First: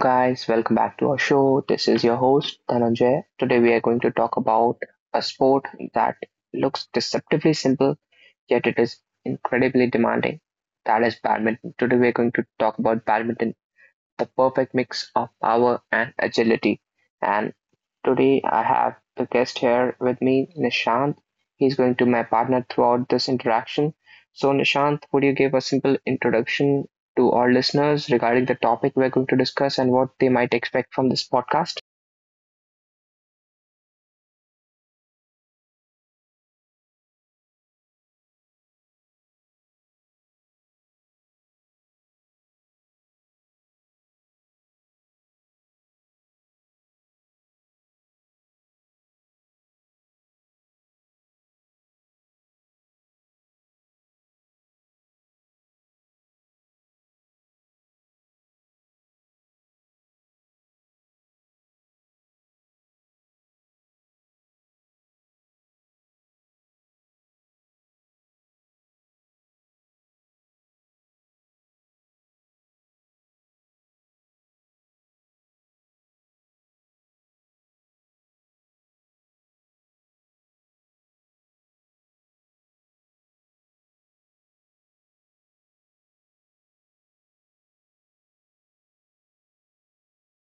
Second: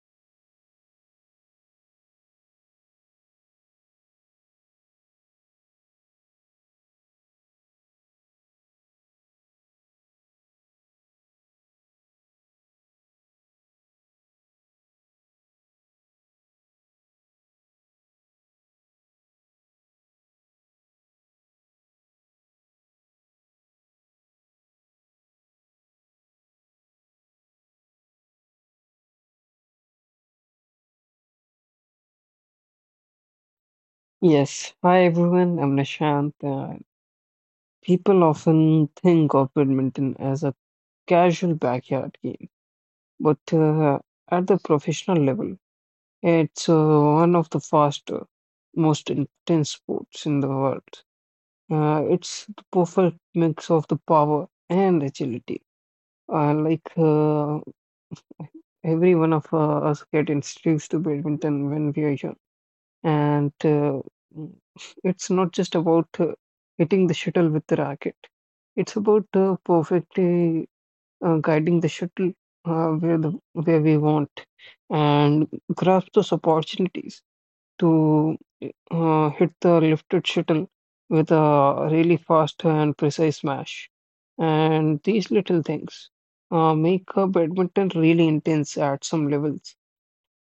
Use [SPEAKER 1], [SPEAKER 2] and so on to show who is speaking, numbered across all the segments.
[SPEAKER 1] guys. Welcome back to our show. This is your host, Dhananjay. Today, we are going to talk about a sport that looks deceptively simple, yet it is incredibly demanding. That is badminton. Today, we are going to talk about badminton, the perfect mix of power and agility. And today I have a guest here with me, Nishant. He's going to be my partner throughout this interaction. So, Nishant, would you give a simple introduction to our listeners regarding the topic we're going to discuss and what they might expect from this podcast?
[SPEAKER 2] Yes. Hi everyone, I'm Nishant. People often think of badminton as a casual backyard game, but at the professional level, it's one of the faster, most intense sports in the world. It's the perfect mix of the power and agility. Uh, like uh, every one of us get introduced to badminton when we are young. And uh, mm, it's not just about hitting the shuttle with the racket. It's about perfectly guiding the shuttle where we want, and grasp those opportunities to hit the lifted shuttle with a really fast and precise smash. And these little things make a badminton really intense at some levels.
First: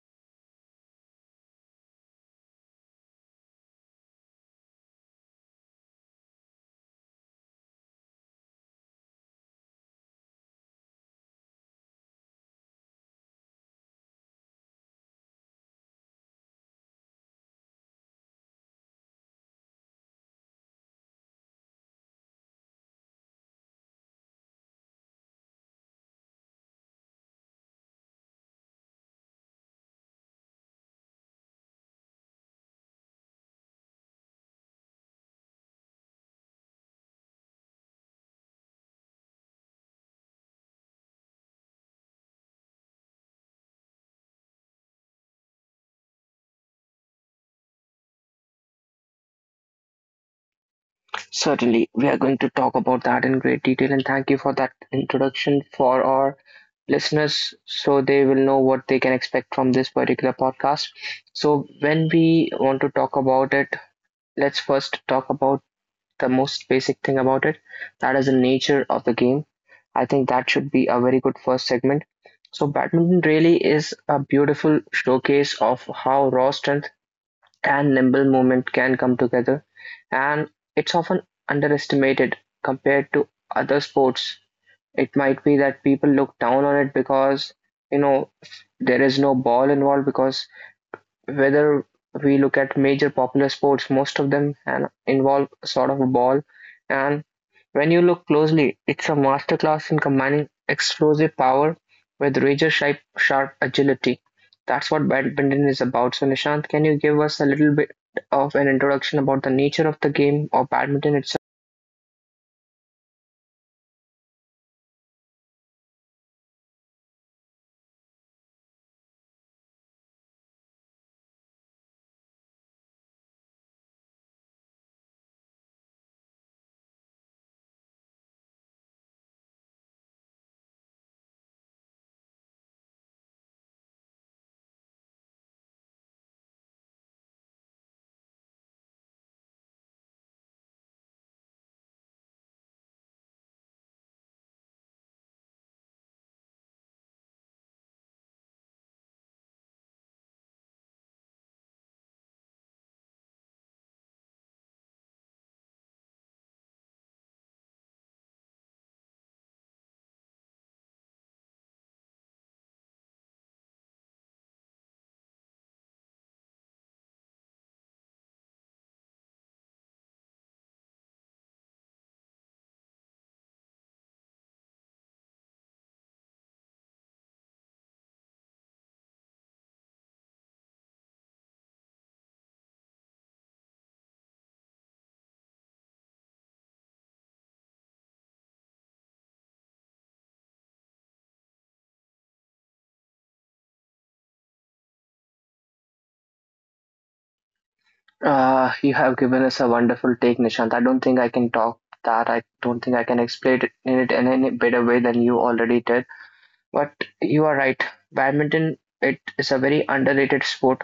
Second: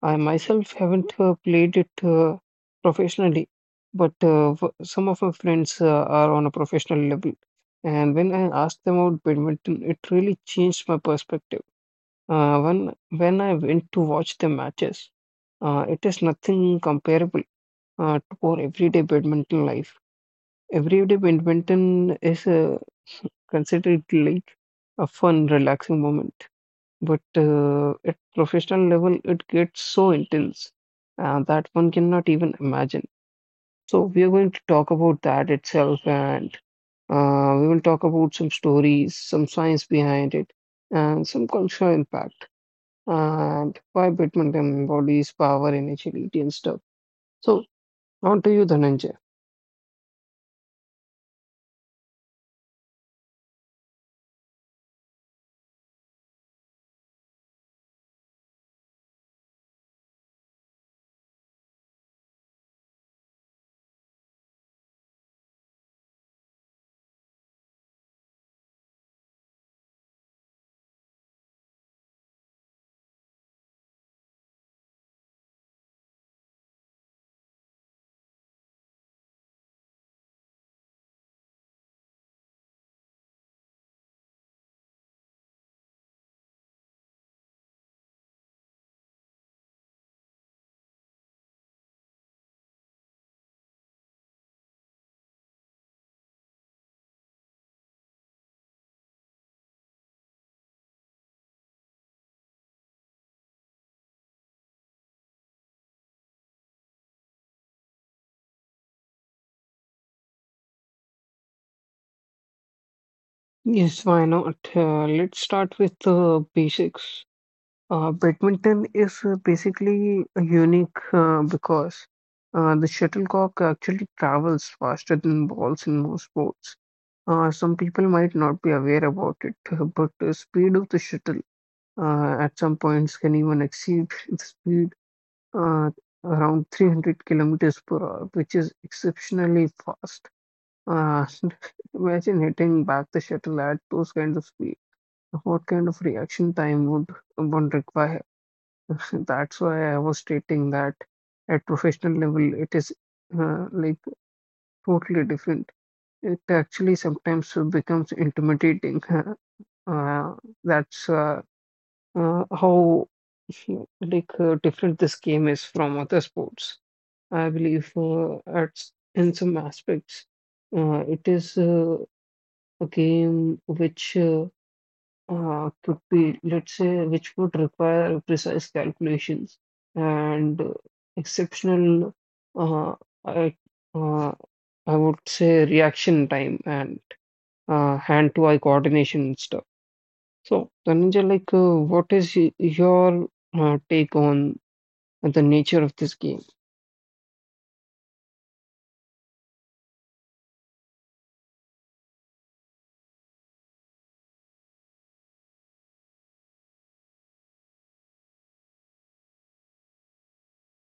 [SPEAKER 2] I myself haven't played it professionally, but some of my friends are on a professional level. And when I asked them about badminton, it really changed my perspective. When I went to watch the matches, it is nothing comparable to our everyday badminton life. Everyday badminton is considered like a fun, relaxing moment. But at professional level, it gets so intense that one cannot even imagine. So we are going to talk about that itself, and we will talk about some stories, some science behind it, and some cultural impact, and why badminton embodies power and agility and stuff. So on to you, Dhananjay.
[SPEAKER 1] Certainly, we are going to talk about that in great detail, and thank you for that introduction for our listeners so they will know what they can expect from this particular podcast. So, when we want to talk about it, let's first talk about the most basic thing about it. That is the nature of the game. I think that should be a very good first segment. So, badminton really is a beautiful showcase of how raw strength and nimble movement can come together, and it's often underestimated compared to other sports. It might be that people look down on it because, you know, there is no ball involved, because whether we look at major popular sports, most of them involve sort of a ball. And when you look closely, it's a masterclass in combining explosive power with razor sharp, sharp agility. That's what badminton is about. So, Nishant, can you give us a little bit of an introduction about the nature of the game or badminton itself?
[SPEAKER 2] Yes, why not? Let's start with the basics. Badminton is basically unique because the shuttlecock actually travels faster than balls in most sports. Some people might not be aware about it, but the speed of the shuttle at some points can even exceed the speed uh, around 300 kilometers per hour, which is exceptionally fast. Uh, Imagine hitting back the shuttle at those kinds of speed. What kind of reaction time would one require? That's why I was stating that at professional level, it is uh, like totally different. It actually sometimes becomes intimidating. Uh, that's How different this game is from other sports. I believe in some aspects, it is a game which could be, let's say, which would require precise calculations and exceptional, uh, I, uh, I would say, reaction time and hand-to-eye coordination and stuff. So, Dhananjay, like, your take on the nature of this game?
[SPEAKER 1] You have given us a wonderful take, Nishant. I don't think I can talk that. I don't think I can explain it in any better way than you already did. But you are right. Badminton, it is a very underrated sport,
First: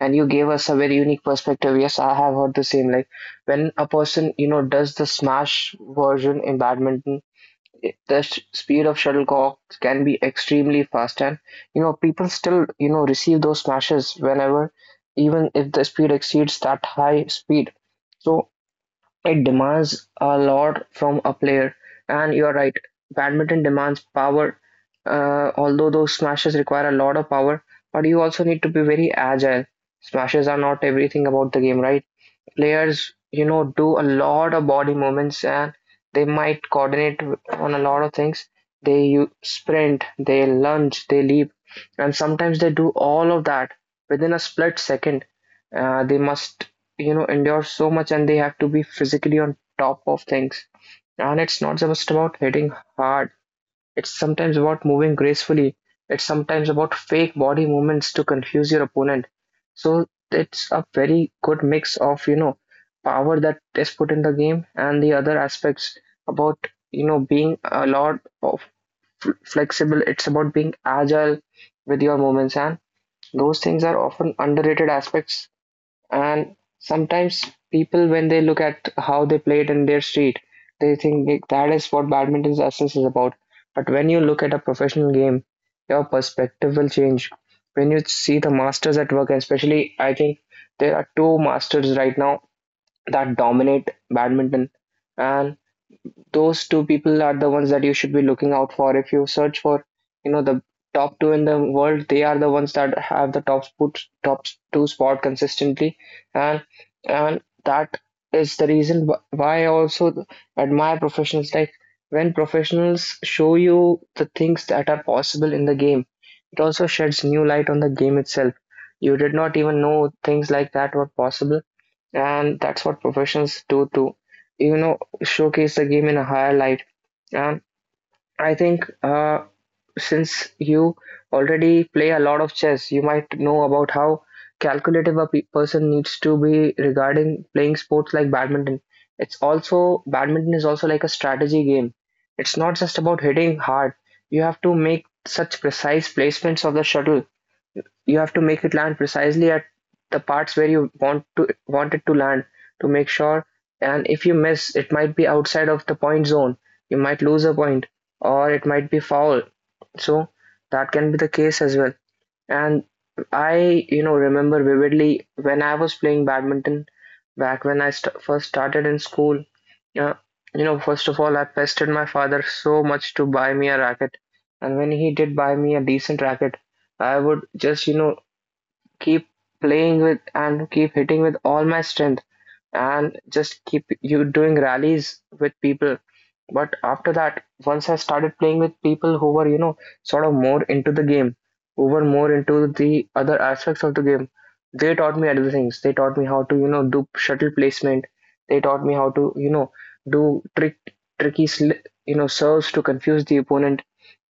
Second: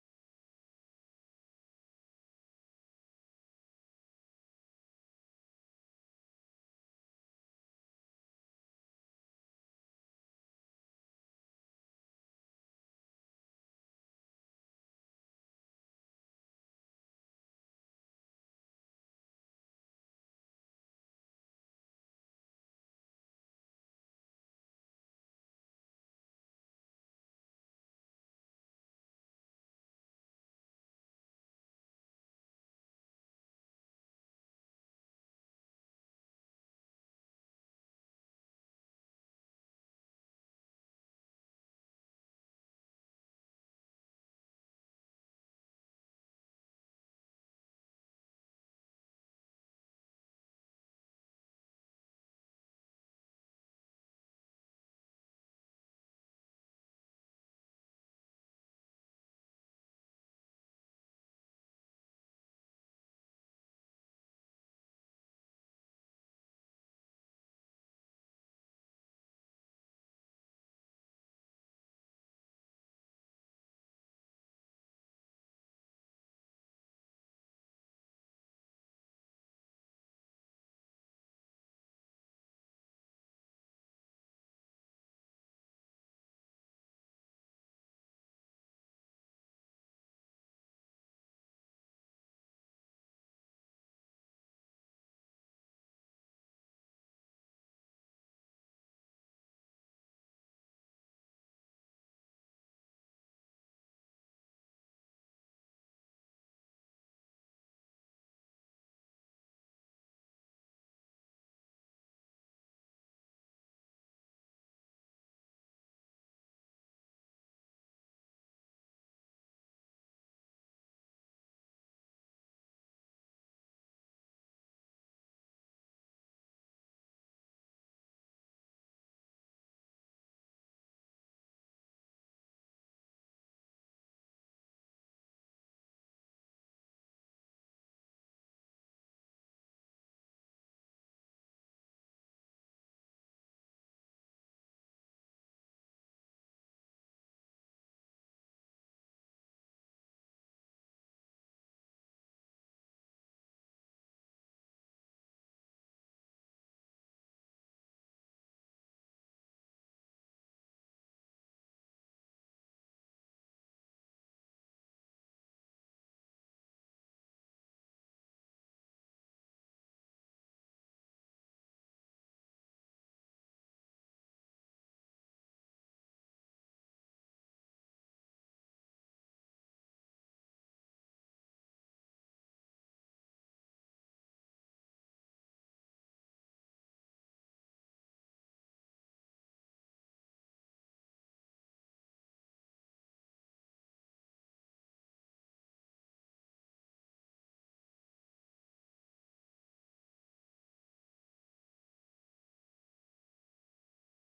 [SPEAKER 1] and you gave us a very unique perspective. Yes, I have heard the same. Like when a person, you know, does the smash version in badminton, the speed of shuttlecock can be extremely fast, and, you know, people still, you know, receive those smashes whenever, even if the speed exceeds that high speed. So it demands a lot from a player, and you're right. Badminton demands power. Although those smashes require a lot of power, but you also need to be very agile. Smashes are not everything about the game, right? Players, you know, do a lot of body movements and they might coordinate on a lot of things. They sprint, they lunge, they leap, and sometimes they do all of that within a split second. They must, you know, endure so much and they have to be physically on top of things. And it's not just about hitting hard, it's sometimes about moving gracefully. It's sometimes about fake body movements to confuse your opponent. So it's a very good mix of, you know, power that is put in the game and the other aspects about, you know, being a lot of flexible. It's about being agile with your movements, and those things are often underrated aspects. And sometimes people, when they look at how they play it in their street, they think that is what badminton's essence is about. But when you look at a professional game, your perspective will change. When you see the masters at work, especially, I think there are two masters right now that dominate badminton, and those two people are the ones that you should be looking out for. If you search for, you know, the top two in the world, they are the ones that have the top spot, top two spot consistently, and and that is the reason why I also admire professionals. Like when professionals show you the things that are possible in the game, it also sheds new light on the game itself. You did not even know things like that were possible, and that's what professions do to, you know, showcase the game in a higher light. And I think since you already play a lot of chess, you might know about how calculative a person needs to be regarding playing sports like badminton. It's also, badminton is also like a strategy game. It's not just about hitting hard. You have to make such precise placements of the shuttle. You have to make it land precisely at the parts where you want it to land, to make sure. And if you miss, it might be outside of the point zone. You might lose a point, or it might be foul. So that can be the case as well. And I, you know, remember vividly when I was playing badminton, back when I first started in school. uh, you know, first of all, I pestered my father so much to buy me a racket, and when he did buy me a decent racket, I would just, you know, keep playing with and keep hitting with all my strength, and just keep you doing rallies with people. But after that, once I started playing with people who were, you know, sort of more into the game, who were more into the other aspects of the game, they taught me other things. They taught me how to, you know, do shuttle placement. They taught me how to, you know, do tricky you know, serves to confuse the opponent.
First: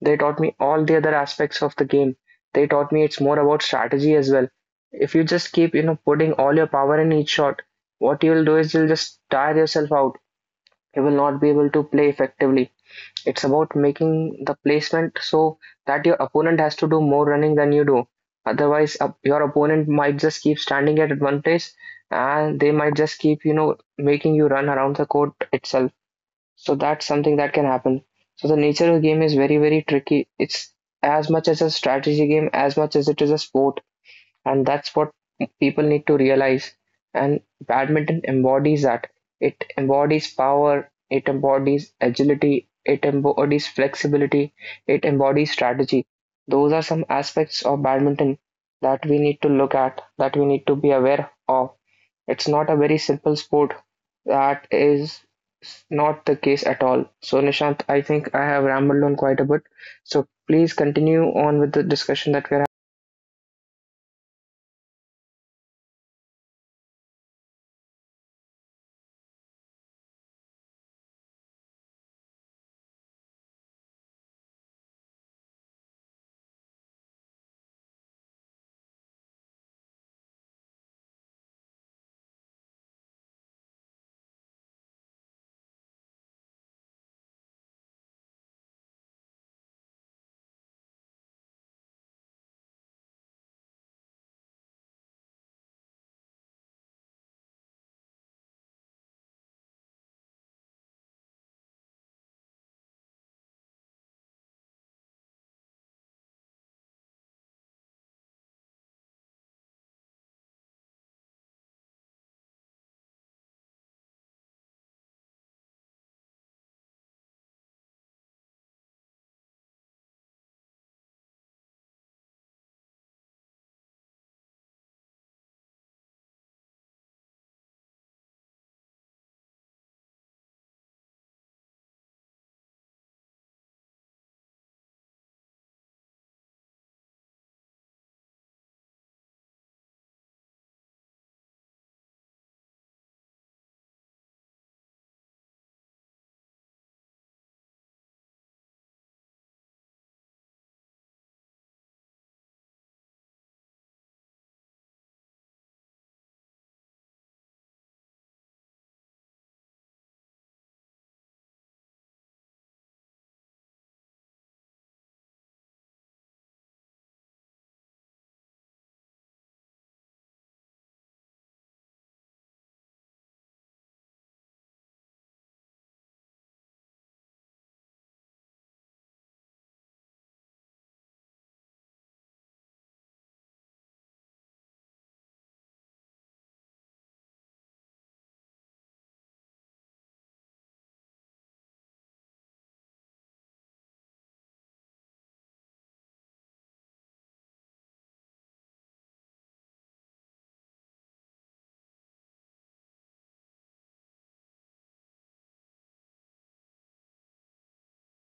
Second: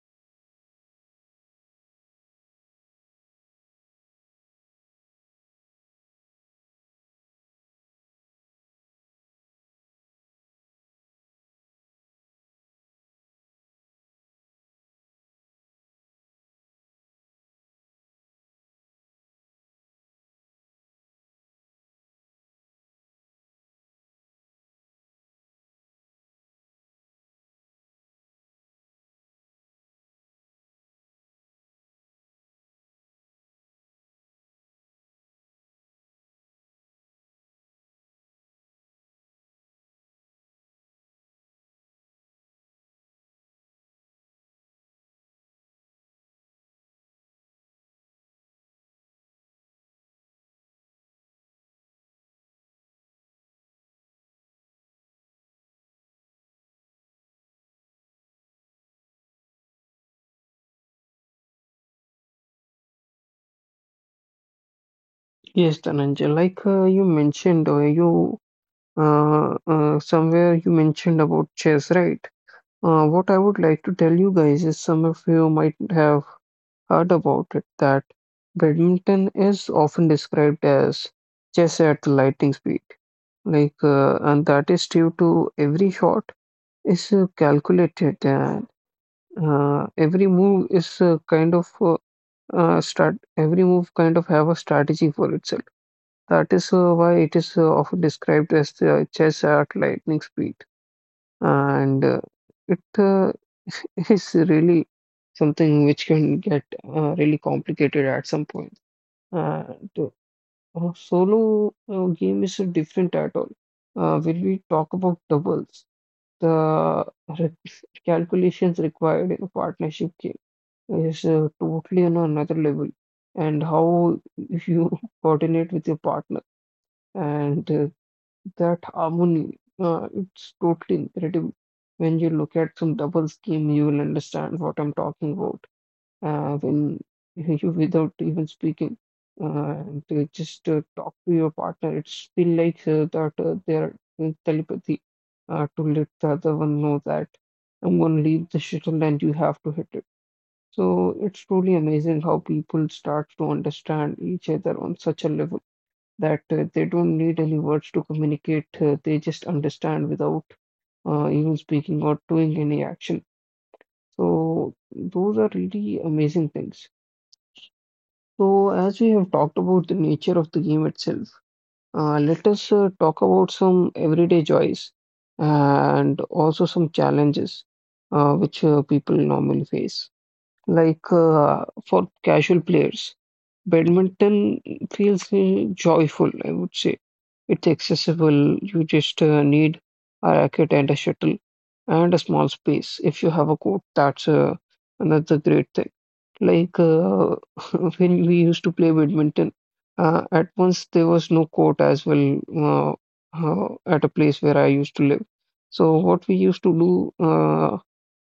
[SPEAKER 1] They taught me all the other aspects of the game. They taught me it's more about strategy as well. If you just keep, you know, putting all your power in each shot, what you'll do is you'll just tire yourself out. You will not be able to play effectively. It's about making the placement so that your opponent has to do more running than you do. Otherwise, your opponent might just keep standing at one place and they might just keep, you know, making you run around the court itself. So that's something that can happen. So the nature of the game is very, very tricky. It's as much as a strategy game, as much as it is a sport, and that's what people need to realize. And badminton embodies that. It embodies power, it embodies agility, it embodies flexibility, it embodies strategy. Those are some aspects of badminton that we need to look at, that we need to be aware of. It's not a very simple sport. That is not the case at all. So, Nishant, I think I have rambled on quite a bit. So, please continue on with the discussion that we're having.
[SPEAKER 2] Yes, Dhananjay, like you mentioned, you somewhere you mentioned about chess, right? What I would like to tell you guys is some of you might have heard about it that badminton is often described as chess at lightning speed. And that is due to every shot is calculated and every move is kind of strat every move kind of have a strategy for itself. That is why it is often described as the chess at lightning speed, and it is really something which can get really complicated at some point. And solo game is different at all. When we talk about doubles, the re- calculations required in a partnership game is totally on another level, and how you coordinate with your partner and that harmony, it's totally incredible. When you look at some doubles game, you will understand what I'm talking about. When you, without even speaking, uh, and to just talk to your partner, it's feel like that they're in telepathy to let the other one know that I'm going to leave the shuttle and you have to hit it. So it's truly amazing how people start to understand each other on such a level that they don't need any words to communicate. They just understand without even speaking or doing any action. So those are really amazing things. So as we have talked about the nature of the game itself, let us talk about some everyday joys and also some challenges which people normally face for casual players. Badminton feels joyful, I would say. It's accessible. You just need a racket and a shuttle and a small space. If you have a court, that's another great thing. Like uh, when we used to play badminton, at once there was no court as well at a place where I used to live. So what we used to do.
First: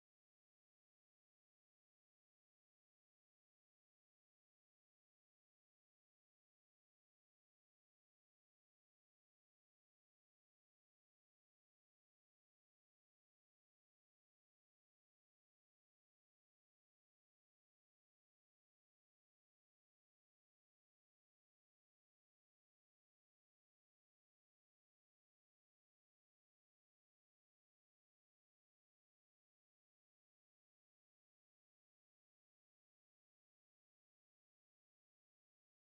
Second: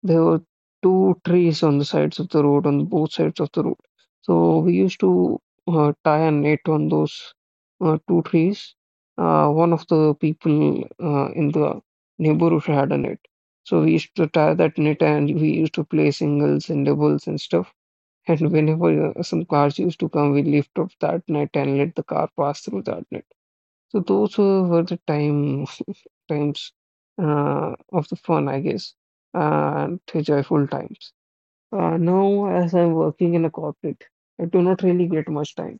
[SPEAKER 2] There were two trees on the sides of the road, on both sides of the road. So we used to tie a net on those two trees. One of the people in the neighborhood had a net. So we used to tie that net and we used to play singles and doubles and stuff. And whenever some cars used to come, we lift up that net and let the car pass through that net. So those were the time times of the fun, I guess, and the joyful times. Now, as I'm working in a corporate, I do not really get much time,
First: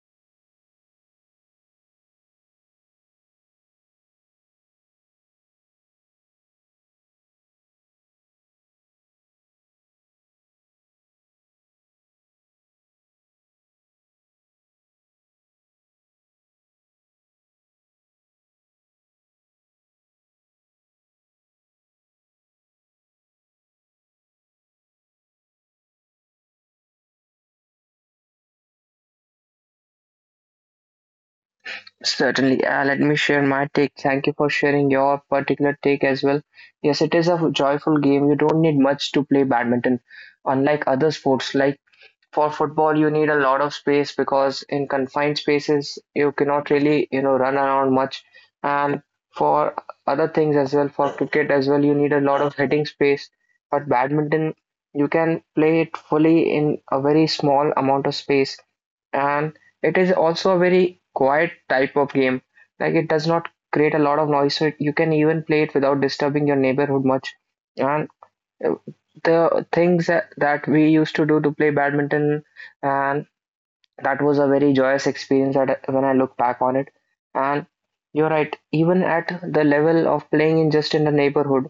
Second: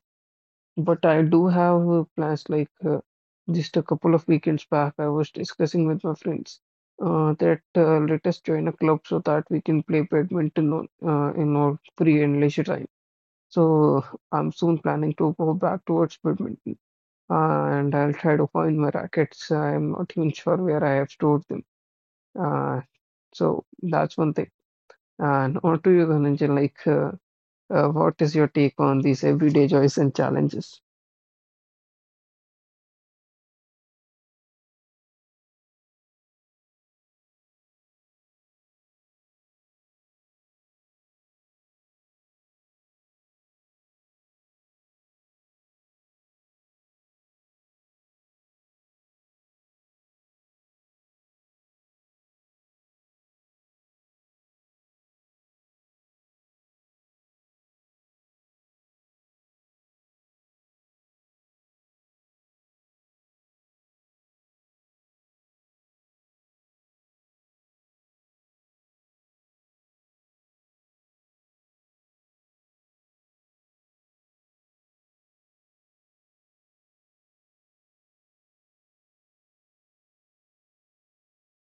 [SPEAKER 2] but I do have plans. Just a couple of weekends back, I was discussing with my friends that let us join a club so that we can play badminton on, in our free and leisure time. So I'm soon planning to go back towards badminton. And I'll try to find my rackets. I'm not even sure where I have stored them. Uh, so that's one thing. And on to you, Dhananjay, like, what is your take on these everyday joys and challenges?
[SPEAKER 1] Certainly, let me share my take. Thank you for sharing your particular take as well. Yes, it is a joyful game. You don't need much to play badminton. Unlike other sports, like for football, you need a lot of space, because in confined spaces you cannot really, you know, run around much. And for other things as well, for cricket as well, you need a lot of heading space. But badminton, you can play it fully in a very small amount of space. And it is also a very quiet type of game. Like, it does not create a lot of noise, so you can even play it without disturbing your neighborhood much. And the things that we used to do to play badminton, and that was a very joyous experience, that when I look back on it. And you're right, even at the level of playing in just in the neighborhood,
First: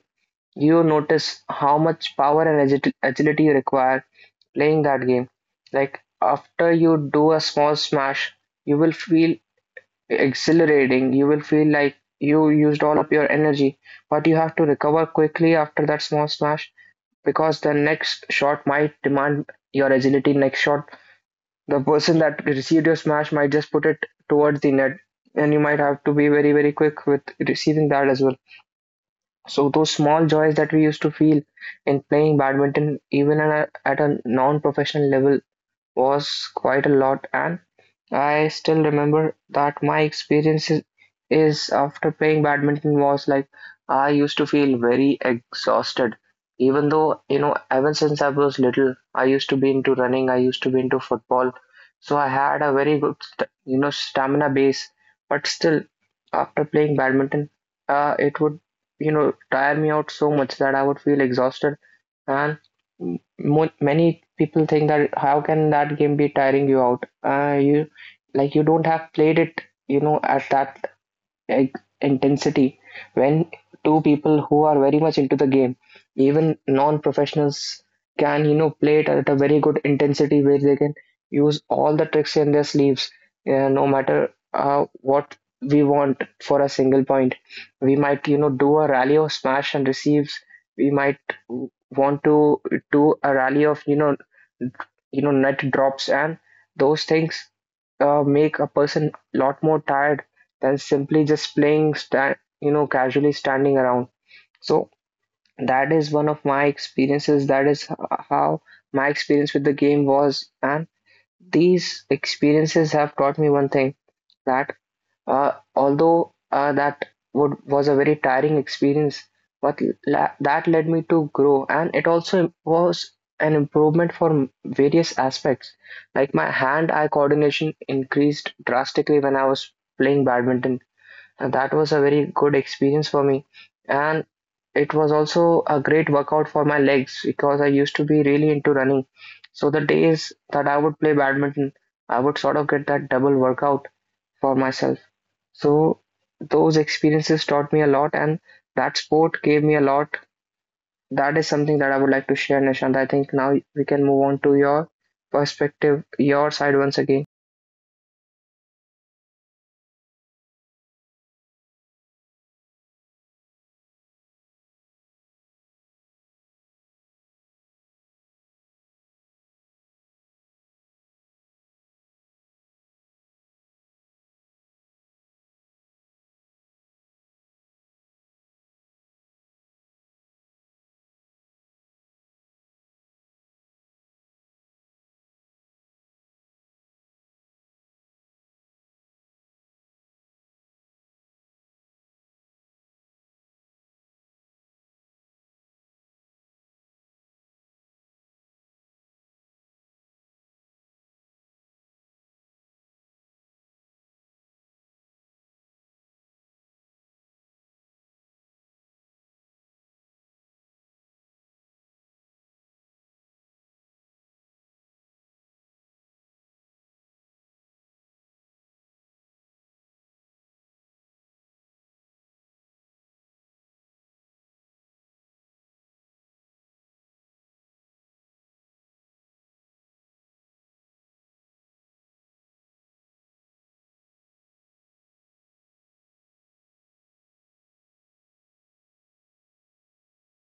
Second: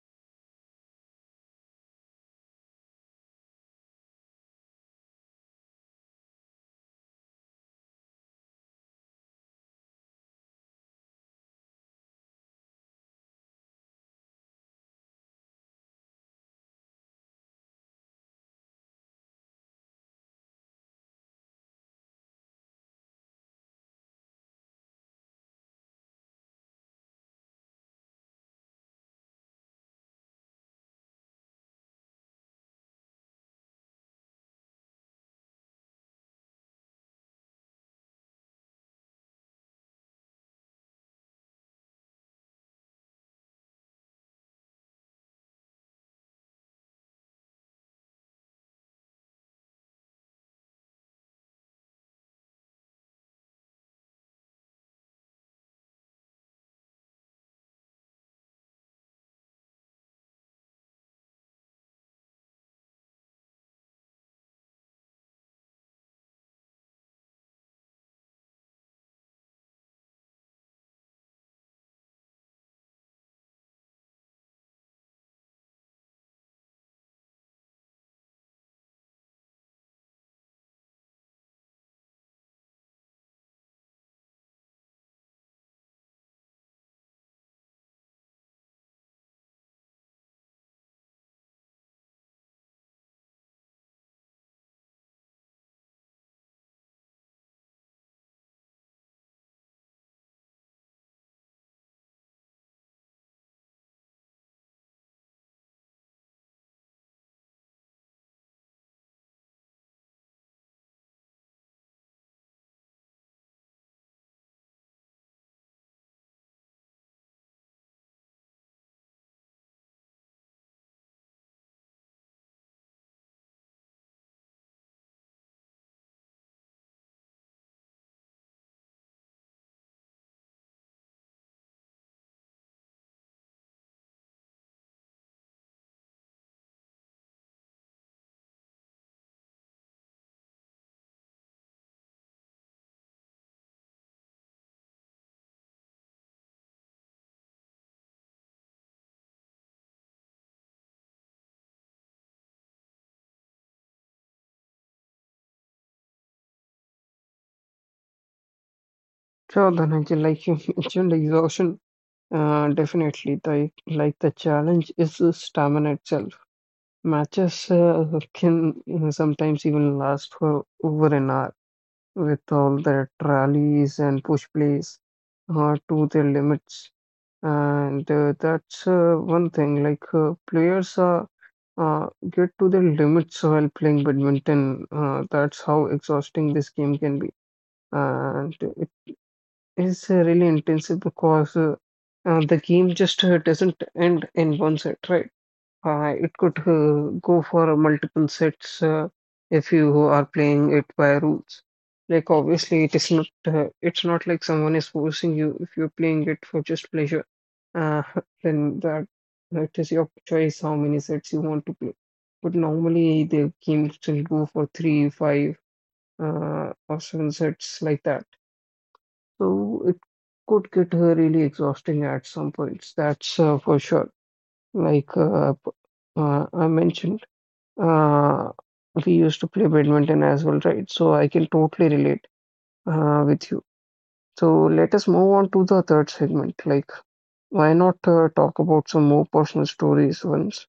[SPEAKER 1] you notice how much power and agility you require playing that game. Like after you do a small smash, you will feel exhilarating, you will feel like you used all up your energy, but you have to recover quickly after that small smash, because the next shot might demand your agility. Next shot, the person that received your smash might just put it towards the net, and you might have to be very, very quick with receiving that as well. So, those small joys that we used to feel in playing badminton, even at a non professional level, was quite a lot. And I still remember that my experience is after playing badminton was like I used to feel very exhausted. Even though, you know, ever since I was little, I used to be into running, I used to be into football. So I had a very good, st you know, stamina base. But still, after playing badminton, it would, you know, tire me out so much that I would feel exhausted. And mo many people think that how can that game be tiring you out? You like you don't have played it at that e- intensity. When two people who are very much into the game, even non-professionals, can play it at a very good intensity where they can use all the tricks in their sleeves, no matter what we want for a single point. We might do a rally of smash and receives. We might want to do a rally of net drops and those things. Make a person a lot more tired than simply just playing, stand you know casually standing around. So that is one of my experiences. That is how my experience with the game was, and these experiences have taught me one thing: that although that would was a very tiring experience, but that led me to grow, and it also was an improvement for various aspects, like my hand eye coordination increased drastically when I was playing badminton. And that was a very good experience for me. And it was also a great workout for my legs because I used to be really into running. So the days that I would play badminton, I would sort of get that double workout for myself. So those experiences taught me a lot, and that sport gave me a lot. That is something that I would like to share, Nishant. I think now we can move on to your perspective, your side once again.
[SPEAKER 2] Sure, Dhananjay, like you mentioned, exhaustion. Definitely, like the challenge is the stamina itself. Matches can, you know, sometimes even last for over an hour with all the trolleys and push plays to their limits. And that's one thing, like players get to their limits while playing badminton. That's how exhausting this game can be. And it is really intensive because the game just doesn't end in one set, right? It could go for multiple sets if you are playing it by rules. Like obviously, it is not. It's not like someone is forcing you. If you're playing it for just pleasure, uh, then that is your choice how many sets you want to play. But normally, the games will go for three, five, or seven sets like that. So it could get really exhausting at some points. That's for sure. Like uh, p- I mentioned. Uh, we used to play badminton as well, right? So I can totally relate with you. So let us move on to the third segment. Like, why not talk about some more personal stories once,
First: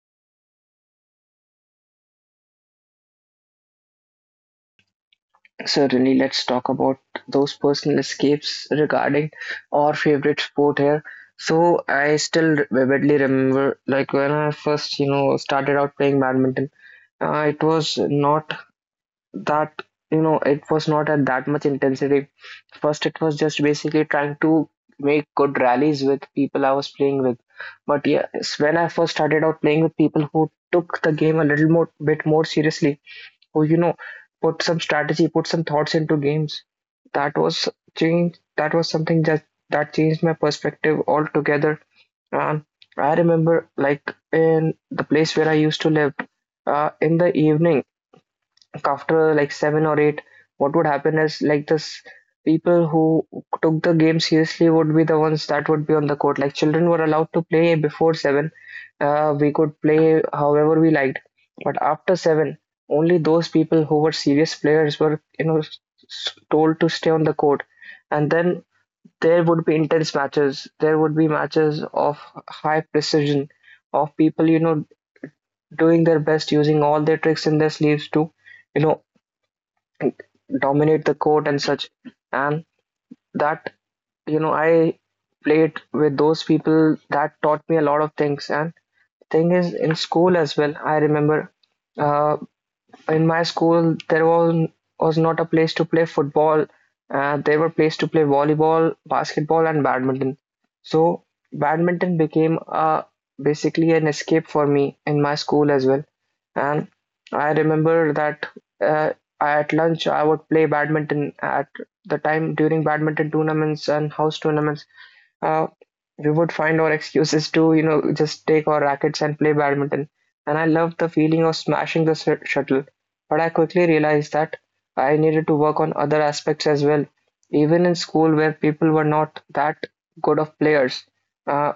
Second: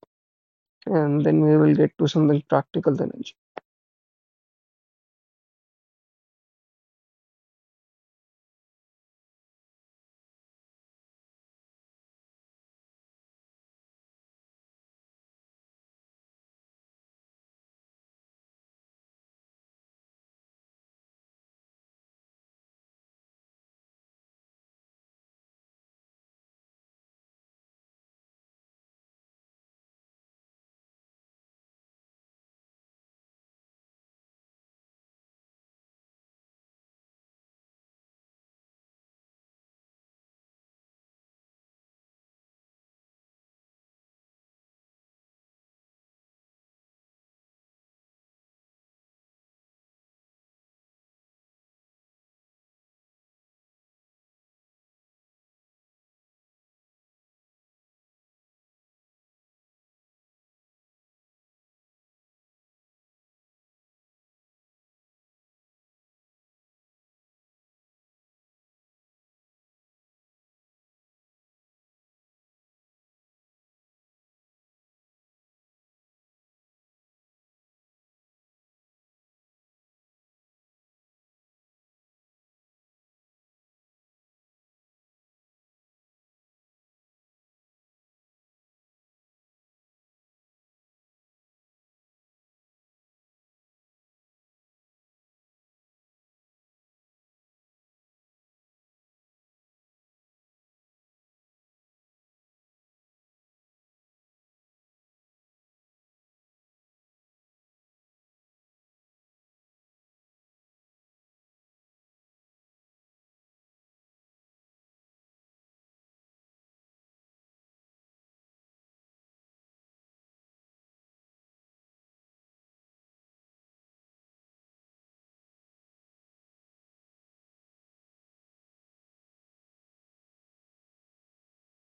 [SPEAKER 2] and then we will get to something practical then. Anju.
[SPEAKER 1] Certainly, let's talk about those personal escapes regarding our favorite sport here. So I still vividly remember, like when I first, started out playing badminton. It was not that, it was not at that much intensity. First, it was just basically trying to make good rallies with people I was playing with. But yes, when I first started out playing with people who took the game a little more bit more seriously, who put some strategy, put some thoughts into games. That was change. That was something that changed my perspective altogether. And I remember, like in the place where I used to live, in the evening after like 7 or 8, what would happen is like this: people who took the game seriously would be the ones that would be on the court. Like children were allowed to play before 7. We could play however we liked, but after 7, only those people who were serious players were told to stay on the court, and then there would be intense matches. There would be matches of high precision, of people doing their best, using all their tricks in their sleeves to you know dominate the court and such. And that, I played with those people that taught me a lot of things. And thing is, in school as well, I remember uh, in my school there was not a place to play football. There were place to play volleyball, basketball, and badminton. So badminton became a basically an escape for me in my school as well. And I remember that uh, at lunch I would play badminton at the time during badminton tournaments and house tournaments. Uh, we would find our excuses to just take our rackets and play badminton. And I loved the feeling of smashing the shuttle, but I quickly realized that I needed to work on other aspects as well. Even in school, where people were not that good of players, uh,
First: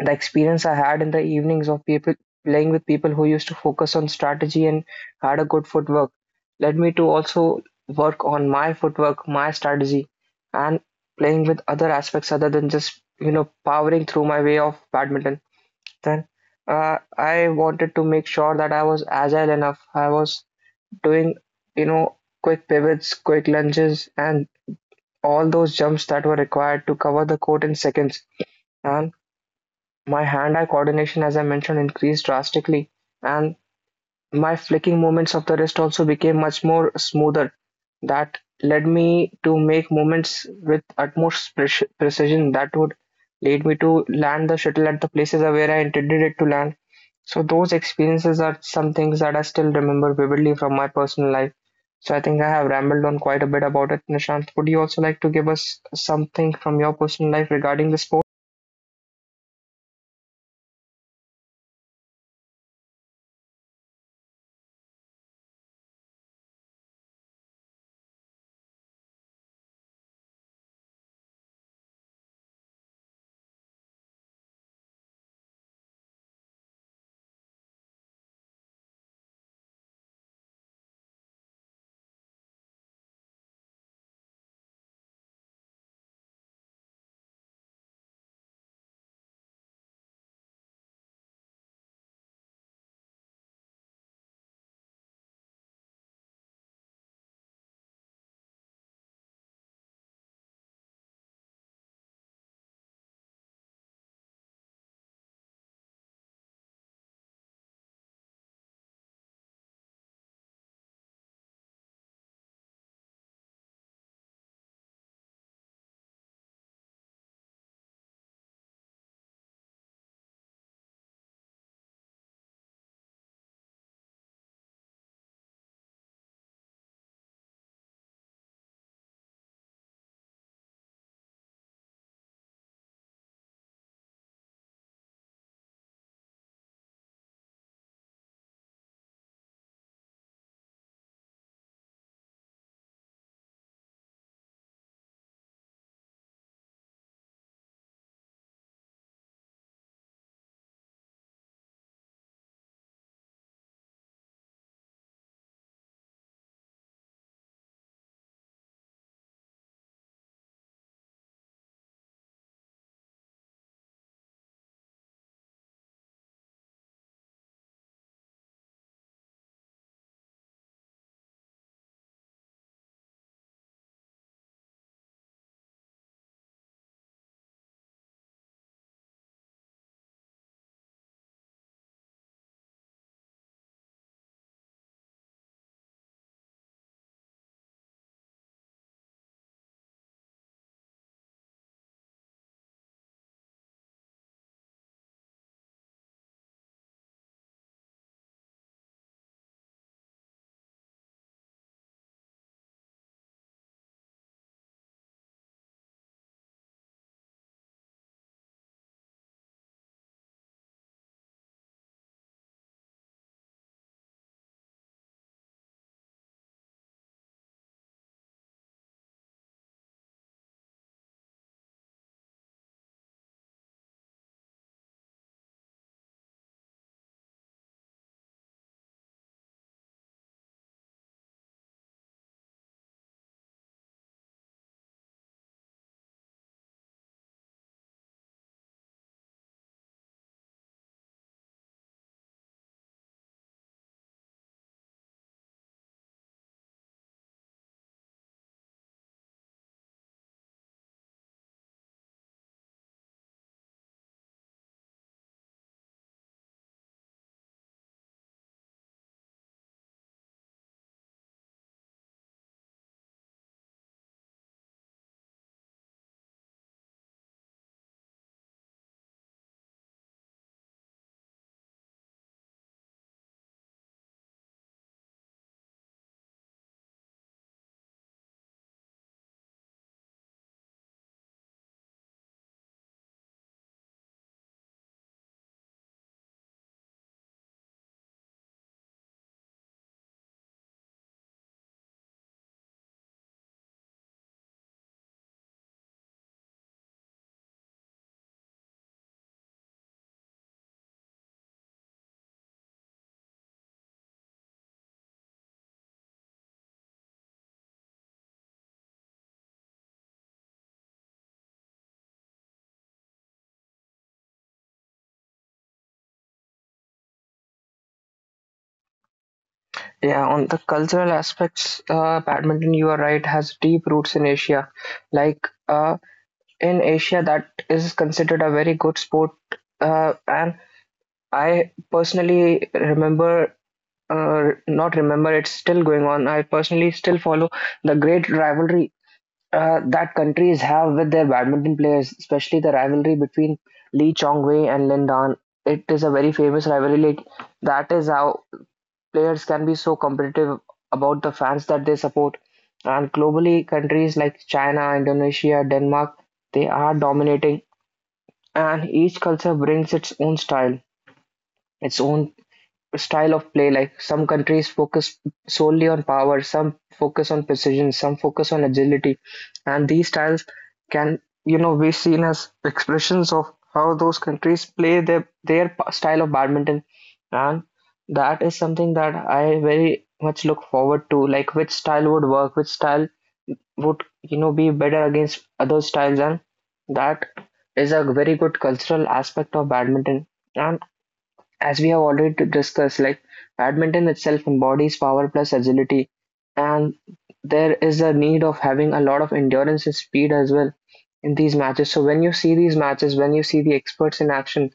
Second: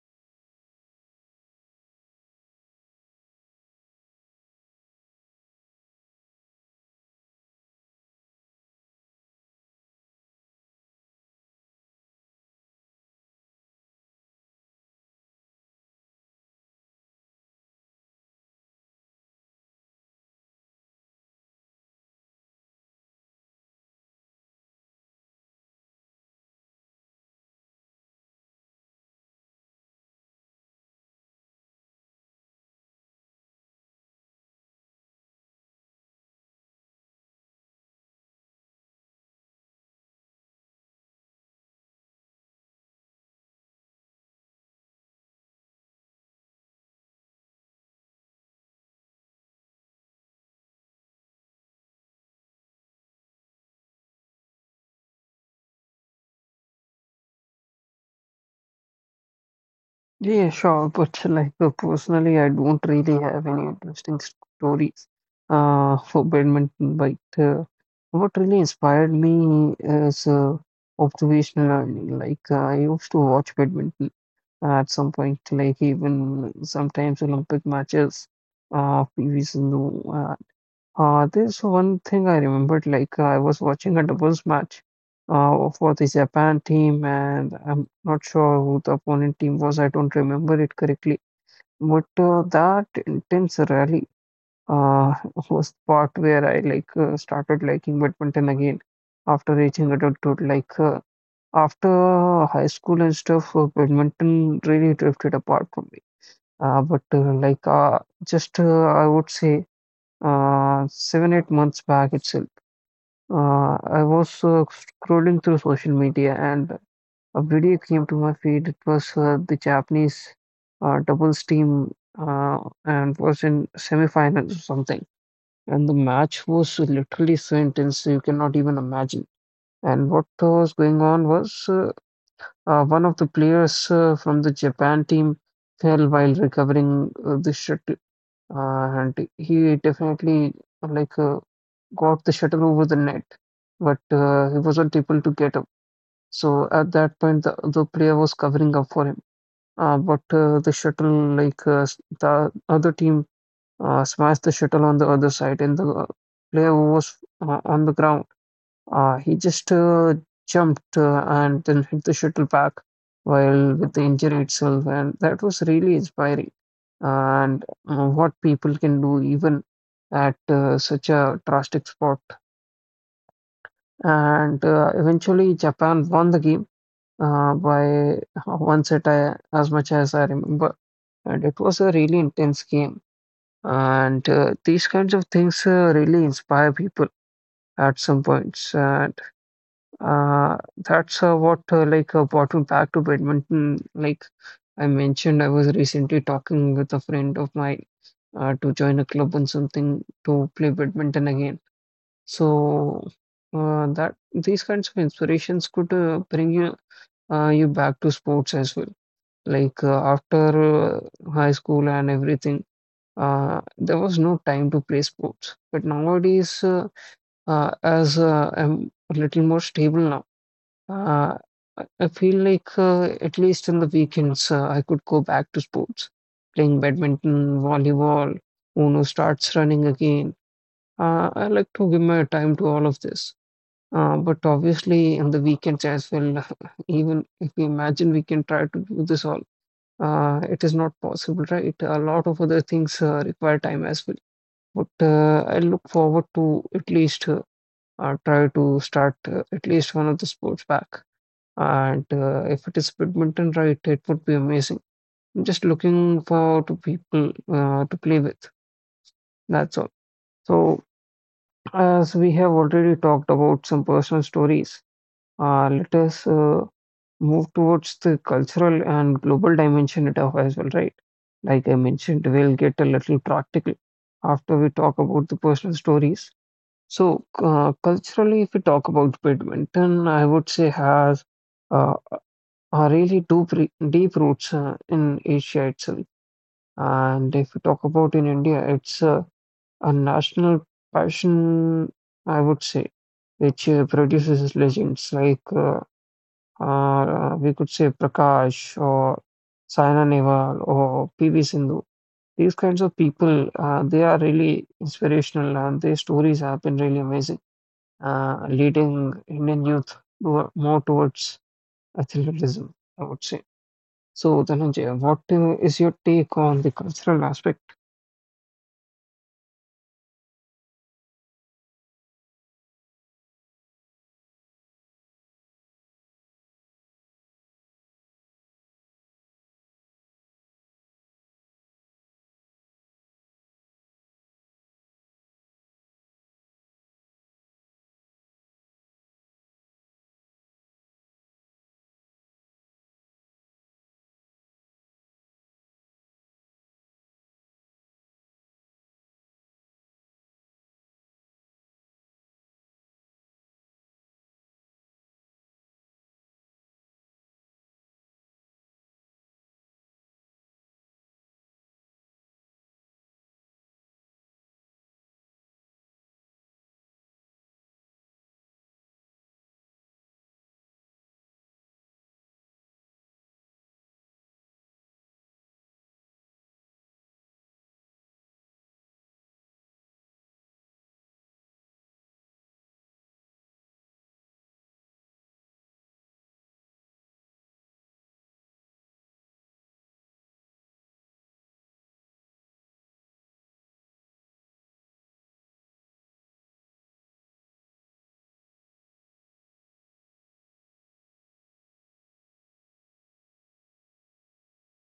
[SPEAKER 1] the experience I had in the evenings of people playing with people who used to focus on strategy and had a good footwork led me to also work on my footwork, my strategy, and playing with other aspects other than just powering through my way of badminton. Then I wanted to make sure that I was agile enough. I was doing quick pivots, quick lunges, and all those jumps that were required to cover the court in seconds. And my hand-eye coordination, as I mentioned, increased drastically, and my flicking movements of the wrist also became much more smoother, that led me to make movements with utmost precision that would lead me to land the shuttle at the places where I intended it to land. So those experiences are some things that I still remember vividly from my personal life. So I think I have rambled on quite a bit about it. Nishant, would you also like to give us something from your personal life regarding the sport?
[SPEAKER 2] Yeah, sure, but personally, I don't really have any interesting stories for badminton. But what really inspired me is observational learning. I used to watch badminton at some point, like even sometimes Olympic matches, PVs and there's one thing I remembered, like I was watching a doubles match, for the Japan team, and I'm not sure who the opponent team was. I don't remember it correctly, but that intense rally, uh, was the part where I started liking badminton again after reaching adulthood, like. After high school and stuff, badminton really drifted apart from me. But like just I would say 7 8 months back itself, I was scrolling through social media and a video came to my feed. It was the Japanese doubles team uh, and was in semifinals or something. And the match was literally so intense you cannot even imagine. And what was going on was. One of the players from the Japan team fell while recovering the shuttle, and he definitely like uh, got the shuttle over the net, but he wasn't able to get up. So at that point, the other player was covering up for him. But the shuttle, the other team, smashed the shuttle on the other side, and the player who was on the ground he just jumped and then hit the shuttle back while with the injury itself, and that was really inspiring. And what people can do even at such a drastic spot. And eventually, Japan won the game by one set, as much as I remember. And it was a really intense game. And These kinds of things really inspire people at some points. And Uh, that's what brought me back to badminton. Like I mentioned, I was recently talking with a friend of mine to join a club and something to play badminton again. So, that these kinds of inspirations could bring you back to sports as well. Like after high school and everything, there was no time to play sports. But nowadays, as I'm a little more stable now. Uh, I feel like at least in the weekends, I could go back to sports, playing badminton, volleyball, Uno starts running again. I like to give my time to all of this. But obviously, in the weekends as well, even if we imagine we can try to do this all, it is not possible, right? A lot of other things require time as well. But I look forward to at least try to start at least one of the sports back. And If it is badminton, right, it would be amazing. I'm just looking for two people to play with. That's all. So, as we have already talked about some personal stories, let us move towards the cultural and global dimension it have as well, right? Like I mentioned, we'll get a little practical after we talk about the personal stories. So, culturally, if we talk about badminton, I would say has uh, are really deep, deep roots in Asia itself. And if you talk about in India, it's a national passion, I would say, which produces legends like we could say Prakash or Saina Nehwal or PV Sindhu. These kinds of people, they are really inspirational and their stories have been really amazing, leading Indian youth to, more towards athleticism, I would say. So, Dhananjay, what is your take on the cultural aspect?
[SPEAKER 1] Yeah, on the cultural aspects, badminton, you are right, has deep roots in Asia. Like in Asia that is considered a very good sport. And I personally remember, not remember, it's still going on. I personally still follow the great rivalry that countries have with their badminton players, especially the rivalry between Lee Chong Wei and Lin Dan. It is a very famous rivalry. Like, that is how players can be so competitive about the fans that they support. And globally, countries like China, Indonesia, Denmark, they are dominating, and each culture brings its own style of play. Like some countries focus solely on power, some focus on precision, some focus on agility, and these styles can be seen as expressions of how those countries play style of badminton, and that is something that I very much look forward to. Like which style would work, which style would be better against other styles. And that is a very good cultural aspect of badminton. And as we have already discussed, like badminton itself embodies power plus agility, and there is a need of having a lot of endurance and speed as well in these matches. So when you see these matches, when you see the experts in action,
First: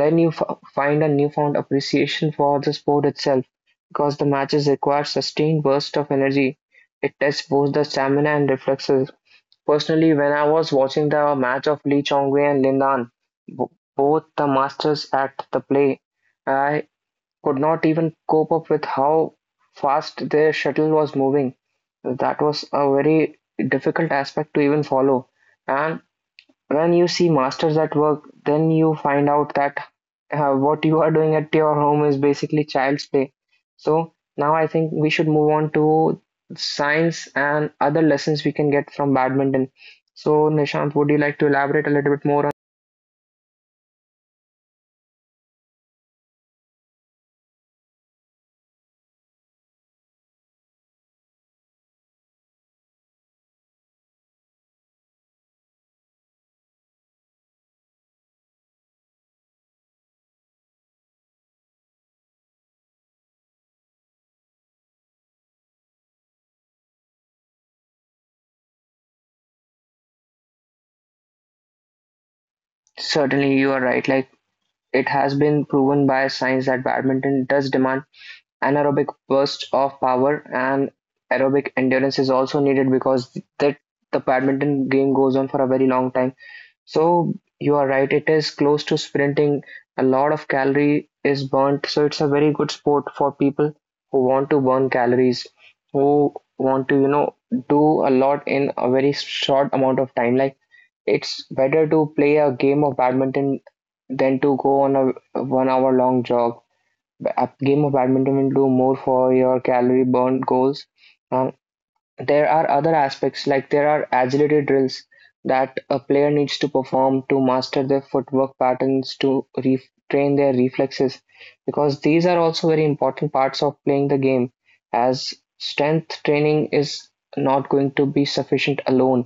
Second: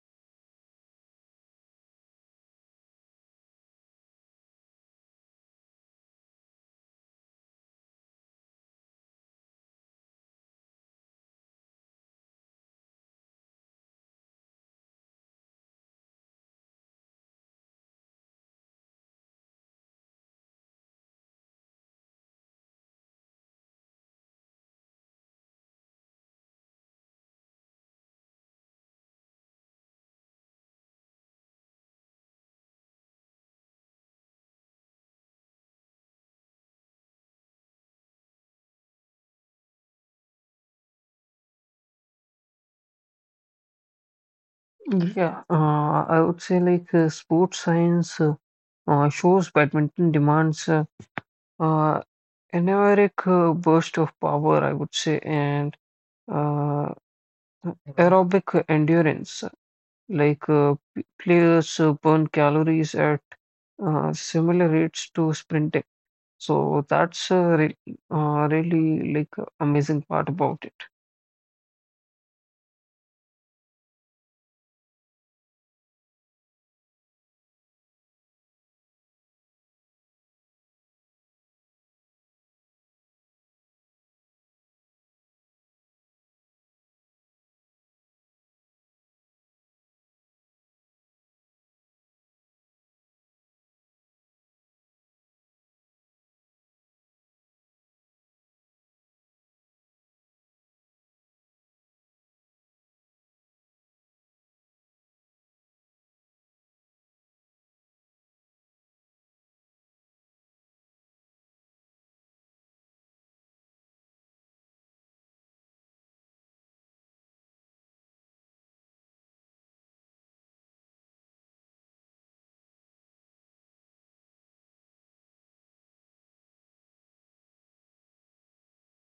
[SPEAKER 1] then you find a newfound appreciation for the sport itself, because the matches require sustained bursts of energy. It tests both the stamina and reflexes. Personally, when I was watching the match of Lee Chong Wei and Lin Nan, b- both the masters at the play, I could not even cope up with how fast their shuttle was moving. That was a very difficult aspect to even follow. And when you see masters at work, then you find out that what you are doing at your home is basically child's play. So now I think we should move on to science and other lessons we can get from badminton. So Nishant, would you like to elaborate a little bit more on?
[SPEAKER 2] Yeah, I would say like sports science shows badminton demands uh, an burst of power, I would say, and uh, aerobic endurance. Like players burn calories at similar rates to sprinting. So that's re really like amazing part about it.
[SPEAKER 1] Certainly, you are right. Like it has been proven by science that badminton does demand anaerobic bursts of power, and aerobic endurance is also needed, because that the badminton game goes on for a very long time. So you are right, it is close to sprinting. A lot of calorie is burnt, so it's a very good sport for people who want to burn calories, who want to, do a lot in a very short amount of time. Like it's better to play a game of badminton than to go on a 1 hour long jog. A game of badminton will do more for your calorie burn goals. Um, there are other aspects, like there are agility drills that a player needs to perform to master their footwork patterns, to retrain their reflexes, because these are also very important parts of playing the game, as strength training is not going to be sufficient alone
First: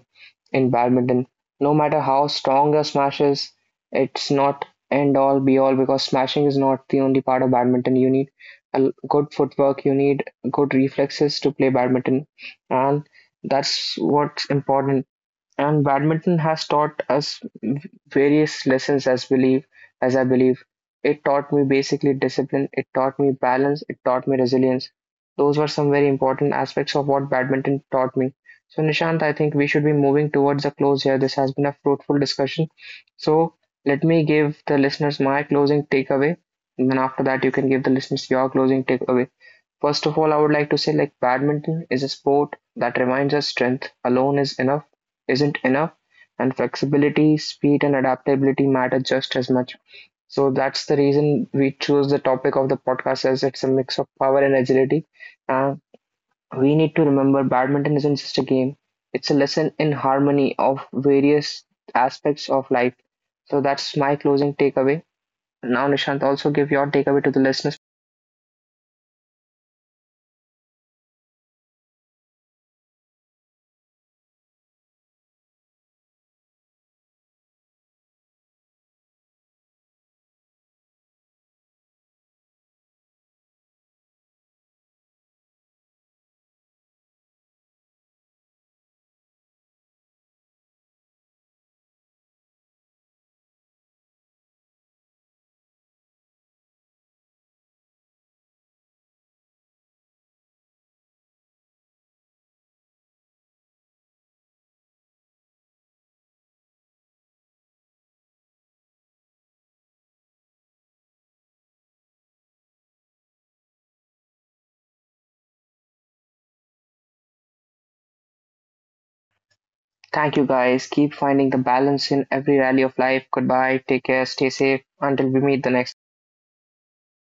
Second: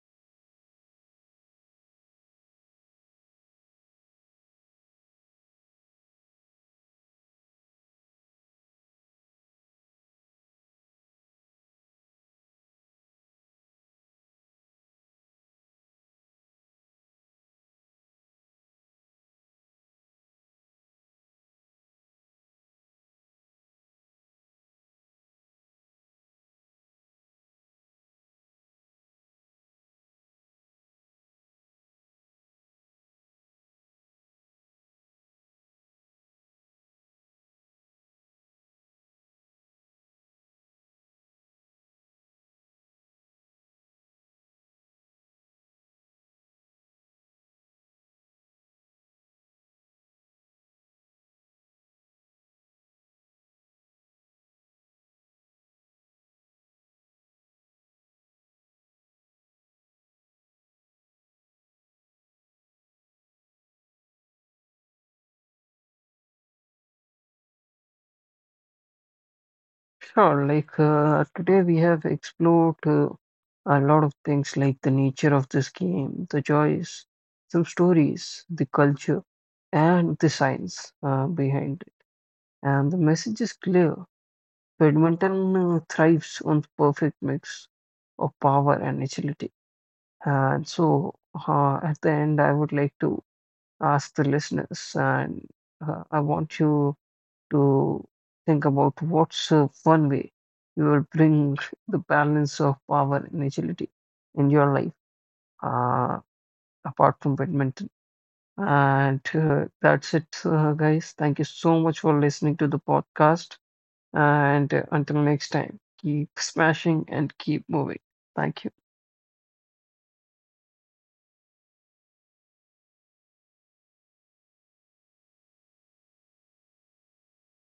[SPEAKER 1] in badminton. No matter how strong your smash is, it's not end all be all, because smashing is not the only part of badminton. You need a good footwork, you need good reflexes to play badminton, and that's what's important. And badminton has taught us various lessons, as I believe. It taught me basically discipline, it taught me balance, it taught me resilience. Those were some very important aspects of what badminton taught me. So Nishant, I think we should be moving towards a close here. This has been a fruitful discussion. So let me give the listeners my closing takeaway, and then after that you can give the listeners your closing takeaway. First of all, I would like to say, like badminton is a sport that reminds us strength alone isn't enough, and flexibility, speed, and adaptability matter just as much. So that's the reason we choose the topic of the podcast as it's a mix of power and agility. Uh, we need to remember badminton isn't just a game; it's a lesson in harmony of various aspects of life. So that's my closing takeaway. Now, Nishant, also give your takeaway to the listeners.
[SPEAKER 2] Sure, like today we have explored a lot of things like the nature of this game, the joys, some stories, the culture, and the science behind it. And the message is clear. Badminton thrives on the perfect mix of power and agility. And so, at the end, I would like to ask the listeners, and I want you to think about what's one way you will bring the balance of power and agility in your life uh, apart from badminton. And That's it, guys. Thank you so much for listening to the podcast. And until next time, keep smashing and keep moving. Thank you.
[SPEAKER 1] Thank you guys. Keep finding the balance in every rally of life. Goodbye. Take care. Stay safe. Until we meet the next.